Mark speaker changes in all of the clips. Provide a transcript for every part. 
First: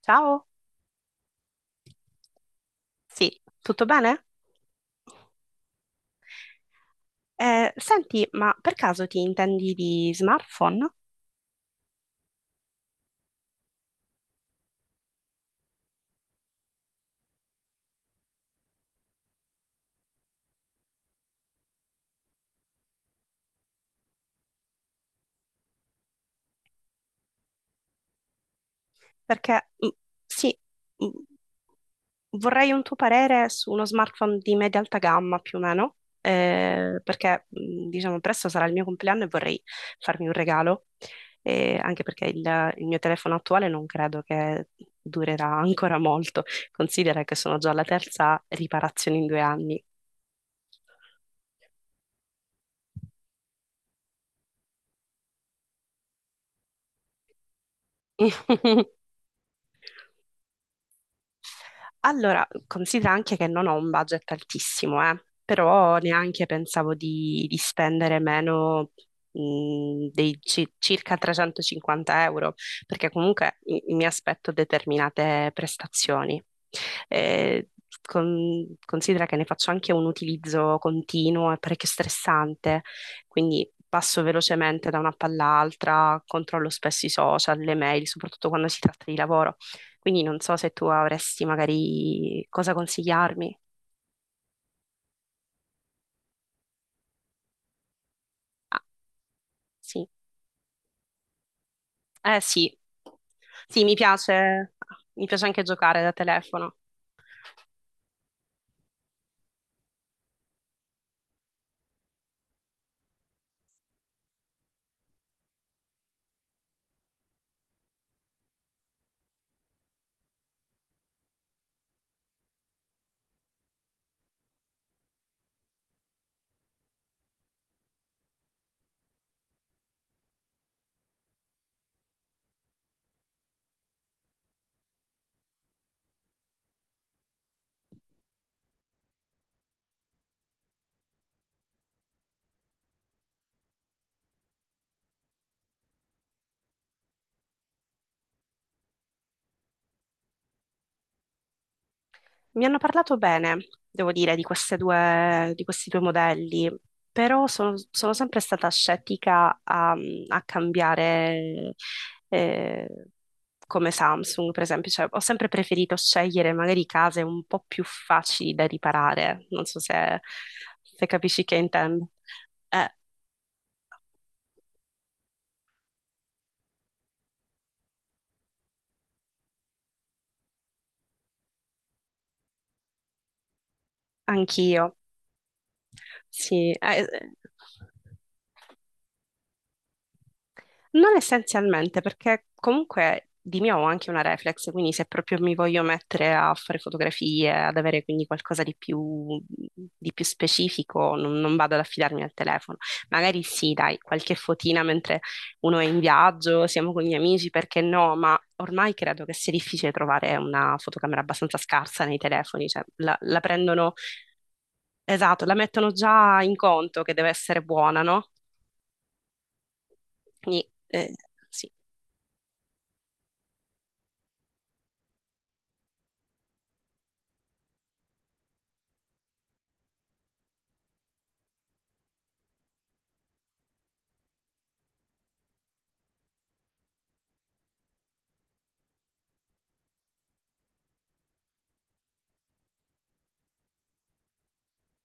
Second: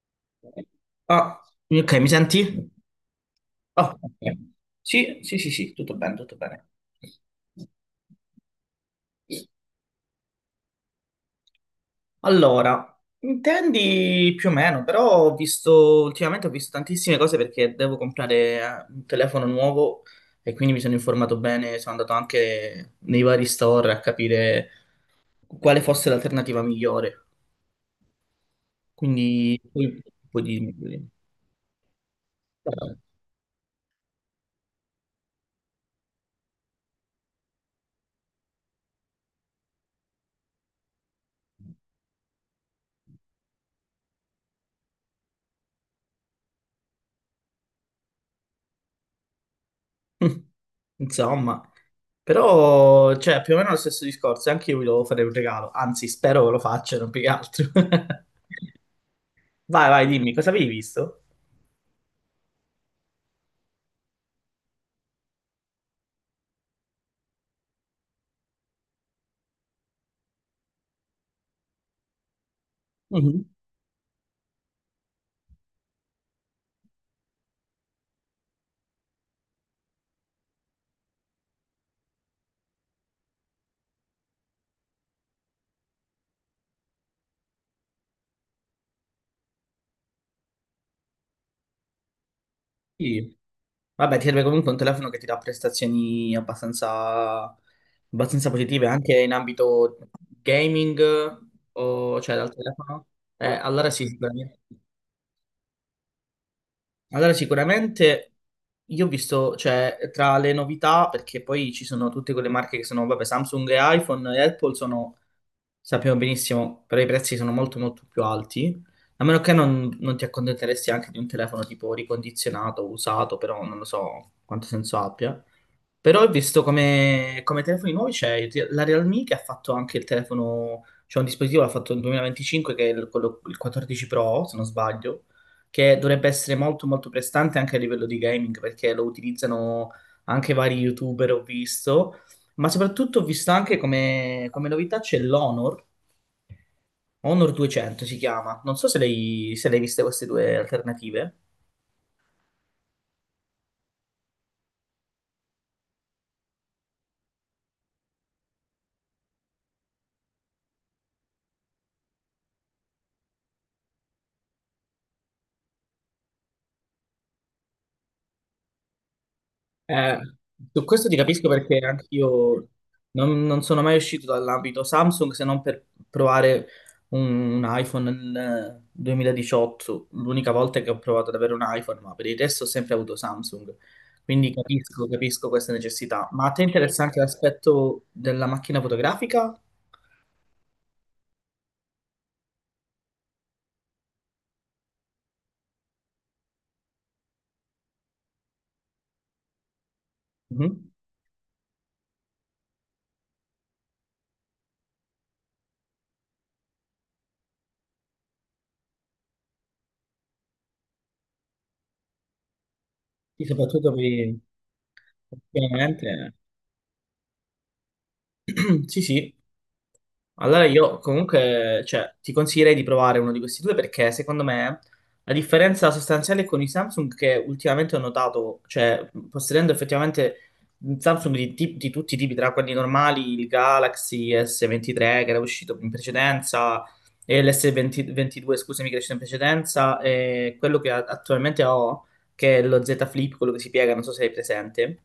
Speaker 1: Ciao,
Speaker 2: Ah. Ok, mi senti?
Speaker 1: sì, tutto
Speaker 2: Ah, ok.
Speaker 1: bene?
Speaker 2: Sì, sì, sì, sì, tutto bene, tutto bene.
Speaker 1: Senti, ma per caso ti intendi di smartphone?
Speaker 2: Allora, intendi più o meno, però ho visto, ultimamente ho visto tantissime cose perché devo comprare un telefono nuovo e quindi mi sono informato bene, sono andato anche nei vari store a capire quale fosse l'alternativa migliore. Quindi,
Speaker 1: Perché
Speaker 2: poi
Speaker 1: sì,
Speaker 2: dimmi. Dimmi.
Speaker 1: mm, vorrei un tuo parere su uno smartphone di media alta gamma più o meno, perché diciamo presto sarà il mio compleanno e vorrei farmi un regalo, anche perché il mio telefono attuale non credo che durerà ancora molto, considera che sono già alla terza riparazione in due anni.
Speaker 2: Insomma, però, cioè, più o meno lo stesso discorso. Anche io vi devo fare un regalo. Anzi, spero che lo facciano più che altro. Vai, vai, dimmi, cosa avevi visto?
Speaker 1: Allora, considera anche che non ho un budget altissimo, però neanche pensavo di spendere meno dei circa 350 euro, perché
Speaker 2: Mhm.
Speaker 1: comunque mi aspetto determinate prestazioni. Eh, considera che ne faccio anche un utilizzo continuo e parecchio stressante, quindi passo velocemente da una palla all'altra, controllo spesso i social, le mail, soprattutto quando si tratta di lavoro. Quindi non so se tu avresti magari cosa
Speaker 2: Sì.
Speaker 1: consigliarmi.
Speaker 2: Vabbè, ti serve comunque un telefono che ti dà prestazioni abbastanza
Speaker 1: Ah,
Speaker 2: positive anche in ambito
Speaker 1: sì.
Speaker 2: gaming o cioè
Speaker 1: Eh
Speaker 2: dal
Speaker 1: sì.
Speaker 2: telefono.
Speaker 1: Sì,
Speaker 2: Allora
Speaker 1: mi
Speaker 2: sì, sicuramente.
Speaker 1: piace. Mi piace anche giocare da telefono.
Speaker 2: Allora, sicuramente io ho visto, cioè, tra le novità, perché poi ci sono tutte quelle marche che sono, vabbè, Samsung e iPhone e Apple sono, sappiamo benissimo, però i prezzi sono molto molto più alti, a meno che non ti accontenteresti anche di un telefono tipo ricondizionato, usato, però non lo so quanto senso abbia. Però ho visto come telefoni nuovi c'è la Realme che ha fatto anche il telefono, c'è un dispositivo l'ha fatto nel 2025 che è il 14 Pro, se non sbaglio, che dovrebbe essere molto molto prestante anche a livello di gaming perché lo utilizzano anche vari YouTuber, ho visto, ma soprattutto ho visto anche come novità c'è l'Honor, Honor 200 si chiama, non so se l'hai viste queste due alternative.
Speaker 1: Mi hanno parlato bene, devo dire, di queste due, di questi due modelli, però sono sempre stata scettica a, a cambiare eh, come Samsung, per esempio. Cioè, ho sempre preferito scegliere magari case un po' più facili da riparare. Non so
Speaker 2: Eh,
Speaker 1: se,
Speaker 2: Su
Speaker 1: se
Speaker 2: questo ti
Speaker 1: capisci
Speaker 2: capisco
Speaker 1: che
Speaker 2: perché
Speaker 1: intendo.
Speaker 2: anch'io
Speaker 1: Eh,
Speaker 2: non sono mai uscito dall'ambito Samsung se non per provare un iPhone nel 2018, l'unica volta che ho provato ad avere un iPhone, ma per il resto ho sempre avuto Samsung, quindi
Speaker 1: anch'io,
Speaker 2: capisco, capisco questa necessità. Ma a te
Speaker 1: sì.
Speaker 2: interessa anche l'aspetto della macchina fotografica?
Speaker 1: Non essenzialmente, perché comunque di mio ho anche una reflex, quindi se proprio mi voglio mettere a fare fotografie, ad avere quindi qualcosa di più
Speaker 2: Mhm.
Speaker 1: specifico, non, non vado ad affidarmi al telefono. Magari sì, dai, qualche fotina mentre uno è in viaggio, siamo con gli amici, perché no? Ma ormai credo che sia difficile trovare una fotocamera abbastanza scarsa nei telefoni, cioè la
Speaker 2: Sì, soprattutto
Speaker 1: prendono,
Speaker 2: per.
Speaker 1: esatto, la mettono
Speaker 2: Ovviamente,
Speaker 1: già in conto che deve essere buona, no?
Speaker 2: sì, sì. Allora
Speaker 1: Quindi,
Speaker 2: io
Speaker 1: sì.
Speaker 2: comunque, cioè, ti consiglierei di provare uno di questi due perché secondo me la differenza sostanziale con i Samsung che ultimamente ho notato, cioè possedendo effettivamente Samsung di tutti i tipi, tra quelli normali, il Galaxy S23 che era uscito in precedenza e l'S22, scusami, che è uscito in precedenza e quello che attualmente ho, che è lo Z Flip, quello che si piega, non so se è presente.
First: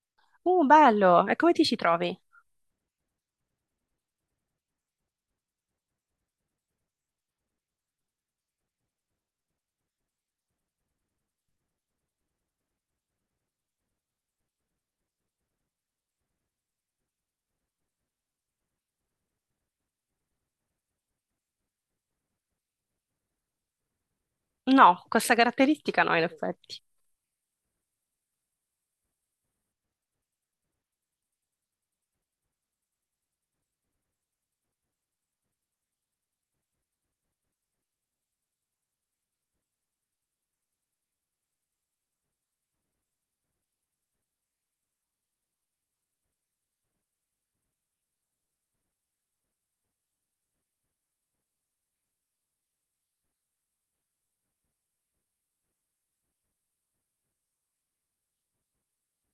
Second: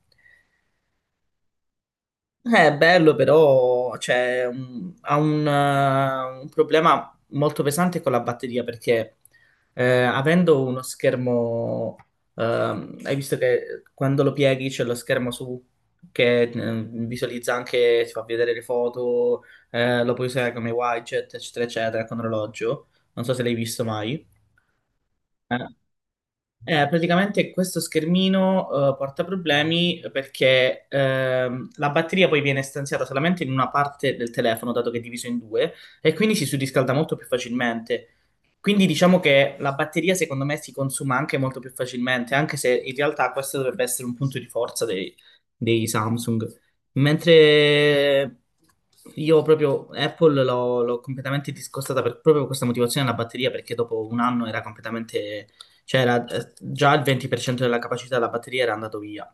Speaker 1: Bello! E come ti ci trovi?
Speaker 2: È bello, però cioè, ha un problema molto pesante con la batteria perché avendo uno schermo, hai visto che quando lo pieghi c'è lo schermo su che visualizza anche, ti fa vedere le foto, lo puoi usare come widget, eccetera, eccetera, con orologio. Non so se l'hai visto mai.
Speaker 1: No, questa
Speaker 2: Eh,
Speaker 1: caratteristica no, in effetti.
Speaker 2: praticamente questo schermino porta problemi perché la batteria poi viene stanziata solamente in una parte del telefono, dato che è diviso in due, e quindi si surriscalda molto più facilmente. Quindi diciamo che la batteria secondo me si consuma anche molto più facilmente, anche se in realtà questo dovrebbe essere un punto di forza dei Samsung. Mentre io proprio Apple l'ho completamente discostata proprio per questa motivazione della batteria, perché dopo un anno era completamente, cioè era, già il 20% della capacità della batteria era andato via.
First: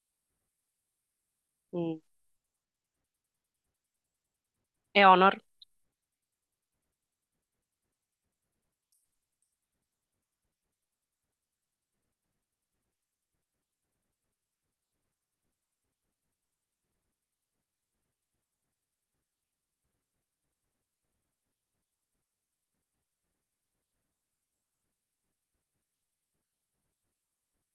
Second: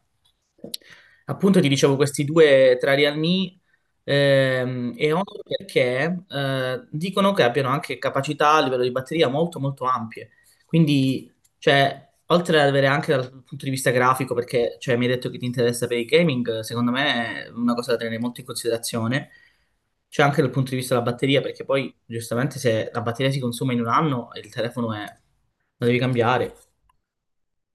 Speaker 2: Appunto ti dicevo
Speaker 1: Mm.
Speaker 2: questi due tra Real Me
Speaker 1: E
Speaker 2: e
Speaker 1: Honor?
Speaker 2: Honor perché dicono che abbiano anche capacità a livello di batteria molto molto ampie. Quindi, cioè, oltre ad avere anche dal punto di vista grafico, perché cioè, mi hai detto che ti interessa per il gaming, secondo me è una cosa da tenere molto in considerazione. C'è anche dal punto di vista della batteria, perché poi giustamente se la batteria si consuma in un anno, il telefono è, lo devi cambiare.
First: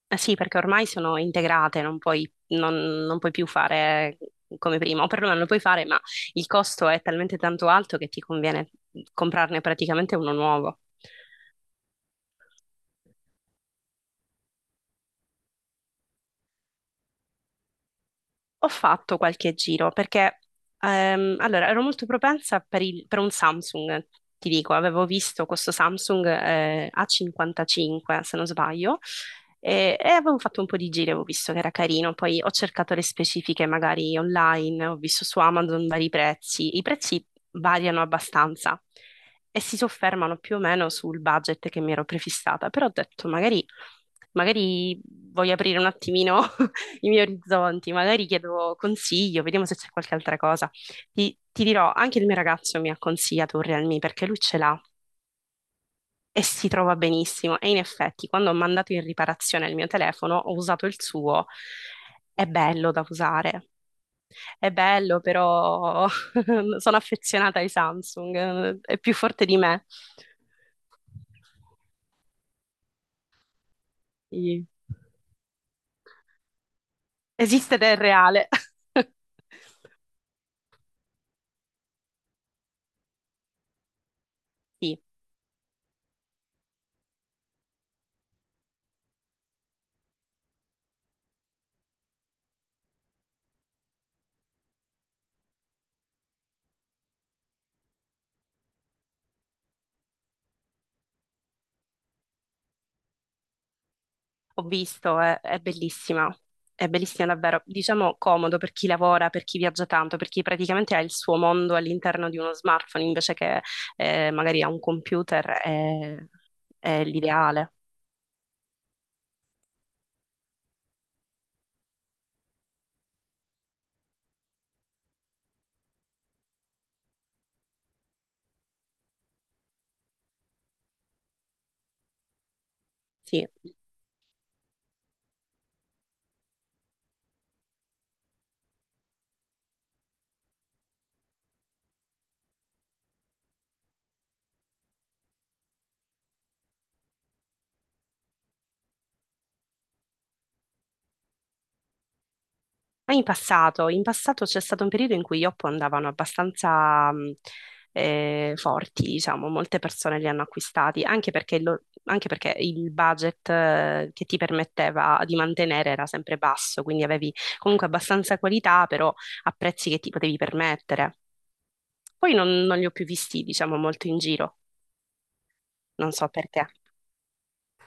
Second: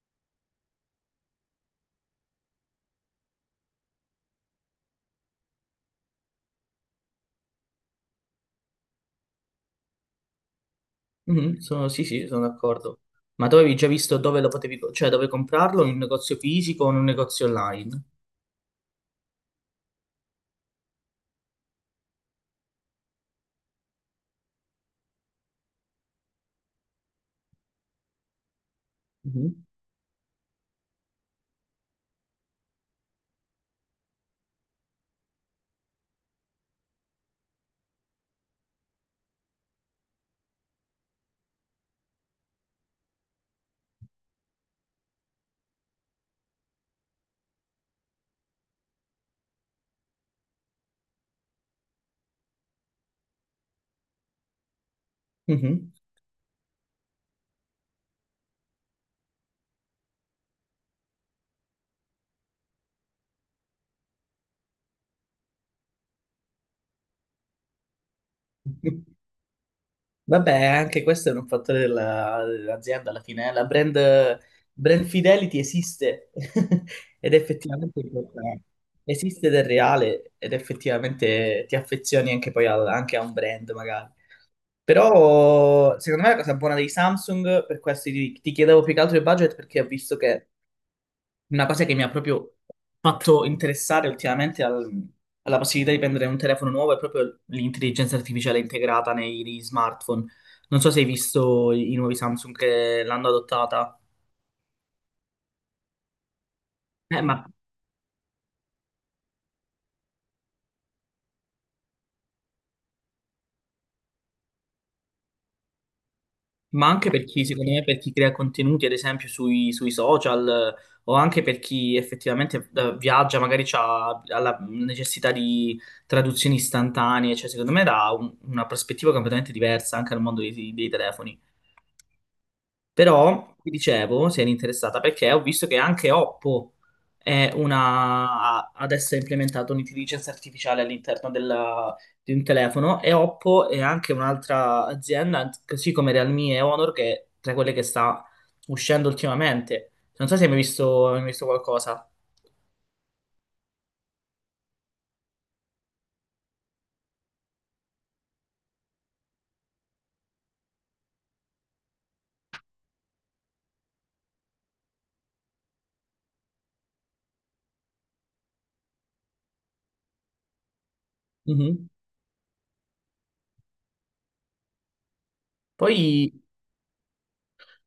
Speaker 1: Eh sì, perché ormai sono integrate, non puoi, non, non puoi più fare come prima, o perlomeno lo puoi fare, ma il costo è talmente tanto alto che ti conviene comprarne praticamente uno nuovo.
Speaker 2: Mhm, sì, sì, sono d'accordo. Ma tu avevi già visto dove lo potevi, cioè dove comprarlo, in un negozio fisico o in un negozio online?
Speaker 1: Ho fatto qualche giro perché allora ero molto propensa per, per un Samsung, ti dico, avevo visto questo Samsung A55 se non sbaglio
Speaker 2: Mhm,
Speaker 1: e avevo fatto un po' di giri, avevo visto che era carino, poi ho cercato le specifiche magari online, ho visto su Amazon vari prezzi, i prezzi variano abbastanza e si soffermano più o meno sul budget che mi ero prefissata, però ho detto magari magari voglio aprire un attimino i miei orizzonti, magari chiedo consiglio, vediamo se c'è qualche altra cosa. Ti dirò, anche il mio ragazzo mi ha consigliato un Realme perché lui ce l'ha
Speaker 2: mhm.
Speaker 1: e si trova benissimo. E in effetti, quando ho mandato in riparazione il mio telefono, ho usato il suo. È bello da usare, è bello, però sono affezionata ai Samsung, è più forte di me.
Speaker 2: Vabbè, anche questo è un fattore dell'azienda alla fine, eh. La brand,
Speaker 1: Sì.
Speaker 2: brand fidelity esiste ed è
Speaker 1: Esiste del
Speaker 2: effettivamente
Speaker 1: reale.
Speaker 2: importante. Esiste del reale ed effettivamente ti affezioni anche poi anche a un brand magari.
Speaker 1: Sì.
Speaker 2: Però secondo me la cosa buona dei Samsung, per questo ti chiedevo più che altro il budget perché ho visto che una cosa che mi ha proprio fatto interessare ultimamente alla possibilità di prendere un telefono nuovo è proprio l'intelligenza artificiale integrata nei smartphone. Non so se hai visto i nuovi Samsung che l'hanno adottata.
Speaker 1: Ho visto, è
Speaker 2: Eh,
Speaker 1: bellissima
Speaker 2: ma,
Speaker 1: davvero. Diciamo comodo per chi lavora, per chi viaggia tanto, per chi praticamente ha il suo mondo all'interno di uno smartphone invece che magari ha un computer,
Speaker 2: ma
Speaker 1: è
Speaker 2: anche per chi, secondo
Speaker 1: l'ideale.
Speaker 2: me, per chi crea contenuti, ad esempio, sui social, o anche per chi effettivamente viaggia, magari ha la necessità di traduzioni istantanee, cioè secondo me dà una prospettiva completamente diversa anche al mondo dei telefoni.
Speaker 1: Sì.
Speaker 2: Però ti dicevo, se eri interessata, perché ho visto che anche Oppo adesso ha implementato un'intelligenza artificiale all'interno di un telefono e Oppo è anche un'altra azienda, così come Realme e Honor, che è tra quelle che sta uscendo ultimamente. Non so se hai mai visto qualcosa.
Speaker 1: Ma in passato c'è stato un periodo in cui gli Oppo andavano abbastanza forti, diciamo, molte persone li hanno acquistati, anche perché, anche perché il budget che ti permetteva di mantenere era sempre basso, quindi avevi comunque abbastanza qualità, però a prezzi che ti potevi permettere.
Speaker 2: Mhm.
Speaker 1: Poi non, non li ho più visti, diciamo, molto in giro, non so
Speaker 2: Poi
Speaker 1: perché.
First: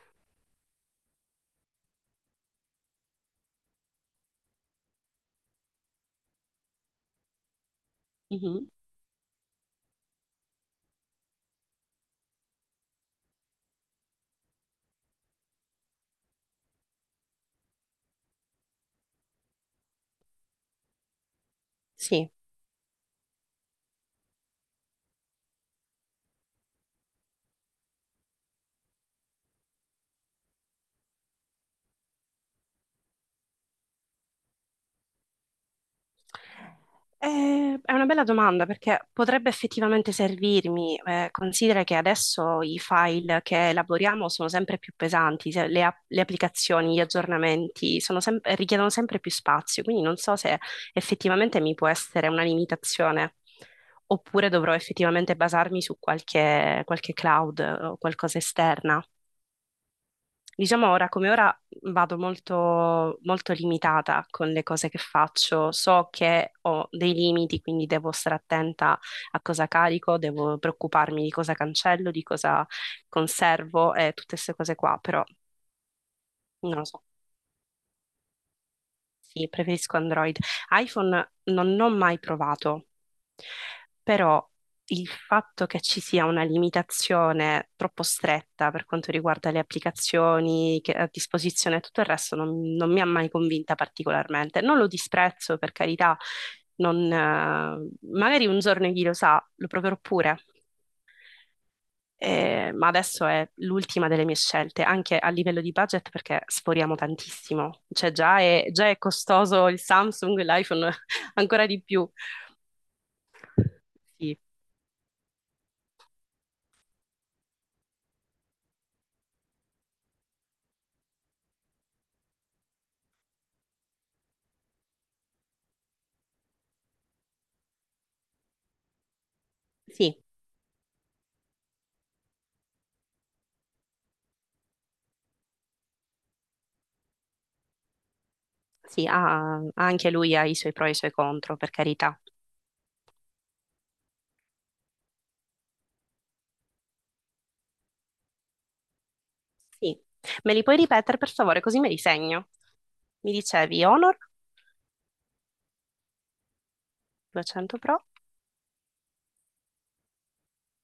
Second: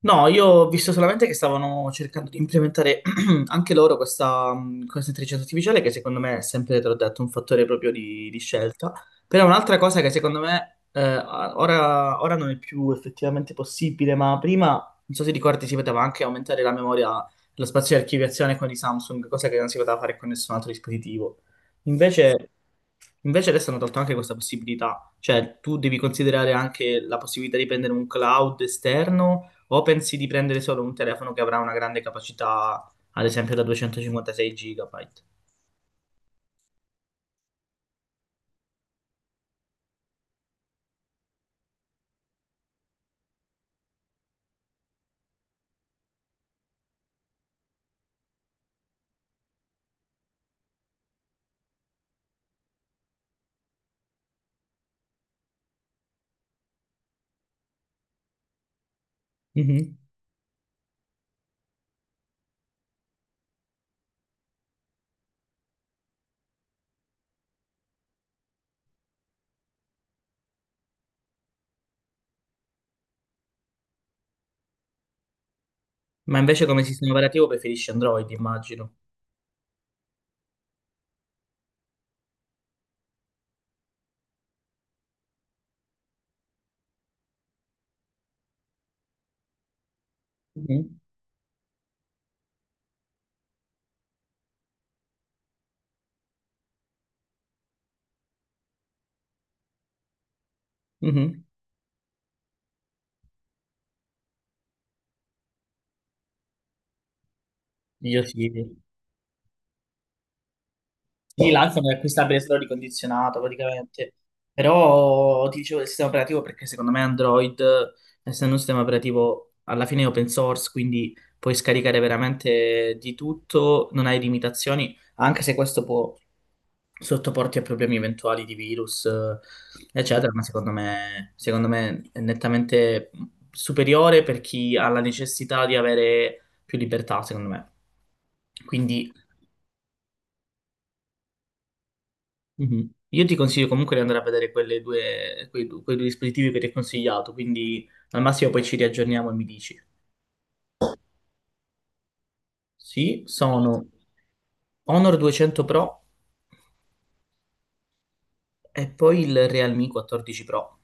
Speaker 2: No, io ho visto solamente che stavano cercando di implementare anche loro questa intelligenza artificiale, che secondo me è sempre, te l'ho detto, un fattore proprio di
Speaker 1: Mhm.
Speaker 2: scelta. Però è un'altra cosa che secondo me ora non è più effettivamente possibile, ma prima, non so se ricordi, si poteva anche aumentare la memoria, lo spazio di archiviazione con i Samsung, cosa che non si poteva fare con nessun altro dispositivo.
Speaker 1: Sì.
Speaker 2: Invece, invece adesso hanno tolto anche questa possibilità, cioè tu devi considerare anche la possibilità di prendere un cloud esterno o pensi di prendere solo un telefono che avrà una grande capacità, ad esempio da 256 GB?
Speaker 1: È una bella domanda perché potrebbe effettivamente servirmi. Considera che adesso i file che elaboriamo sono sempre più pesanti, le, le applicazioni, gli aggiornamenti sono richiedono sempre più spazio, quindi non so se effettivamente mi può essere una limitazione oppure dovrò effettivamente basarmi su qualche, qualche cloud o qualcosa esterna.
Speaker 2: Mhm.
Speaker 1: Diciamo ora come ora vado molto, molto limitata con le cose che faccio, so che ho dei limiti, quindi devo stare attenta a cosa carico, devo preoccuparmi di cosa cancello, di cosa conservo e tutte queste cose qua, però
Speaker 2: Ma invece
Speaker 1: non
Speaker 2: come
Speaker 1: lo so.
Speaker 2: sistema operativo preferisci Android, immagino.
Speaker 1: Sì, preferisco Android. iPhone non ho mai provato, però il fatto che ci sia una limitazione troppo stretta per quanto riguarda le applicazioni
Speaker 2: Mhm.
Speaker 1: a disposizione e tutto il resto non, non mi ha mai convinta particolarmente. Non lo disprezzo, per carità, non, magari un giorno chi lo sa, lo proverò pure.
Speaker 2: Mhm.
Speaker 1: Ma adesso è l'ultima delle mie scelte, anche a livello di budget perché sforiamo tantissimo, cioè
Speaker 2: Io sì.
Speaker 1: già è costoso il Samsung, l'iPhone
Speaker 2: Sì,
Speaker 1: ancora di
Speaker 2: l'iPhone è
Speaker 1: più.
Speaker 2: acquistabile solo ricondizionato praticamente,
Speaker 1: Sì,
Speaker 2: però ti dicevo del sistema operativo perché secondo me Android, essendo un sistema operativo alla fine è open source, quindi puoi scaricare veramente di tutto, non hai limitazioni, anche se questo può sottoporti a problemi eventuali di virus,
Speaker 1: sì,
Speaker 2: eccetera, ma secondo me è nettamente superiore per chi ha la necessità di avere più libertà, secondo me.
Speaker 1: sì,
Speaker 2: Quindi.
Speaker 1: anche lui ha i suoi pro e i suoi contro, per carità.
Speaker 2: Mhm. Io ti consiglio comunque di andare a vedere quelle due, quei, du- quei due dispositivi che ti ho consigliato, quindi al massimo poi ci riaggiorniamo e mi dici.
Speaker 1: Sì. Me li puoi ripetere per favore, così me li segno.
Speaker 2: Sì,
Speaker 1: Mi dicevi
Speaker 2: sono
Speaker 1: Honor
Speaker 2: Honor 200 Pro
Speaker 1: 200 Pro
Speaker 2: e poi il Realme 14 Pro.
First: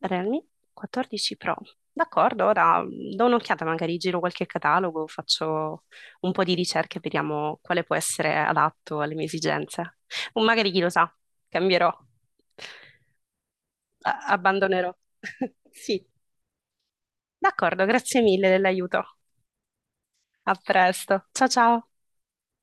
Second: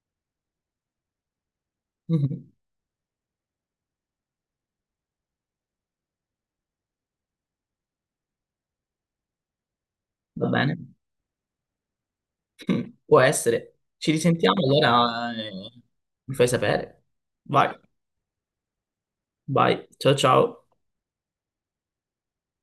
Speaker 1: Realme 14 Pro. D'accordo,
Speaker 2: Mhm.
Speaker 1: ora do un'occhiata, magari giro qualche catalogo, faccio un po' di ricerche, vediamo quale può essere adatto alle mie esigenze. O
Speaker 2: Va
Speaker 1: magari
Speaker 2: bene?
Speaker 1: chi lo sa, cambierò,
Speaker 2: Può essere. Ci risentiamo
Speaker 1: Abbandonerò.
Speaker 2: allora,
Speaker 1: Sì,
Speaker 2: mi fai sapere. Vai,
Speaker 1: d'accordo, grazie mille dell'aiuto.
Speaker 2: vai, ciao
Speaker 1: A
Speaker 2: ciao.
Speaker 1: presto. Ciao ciao.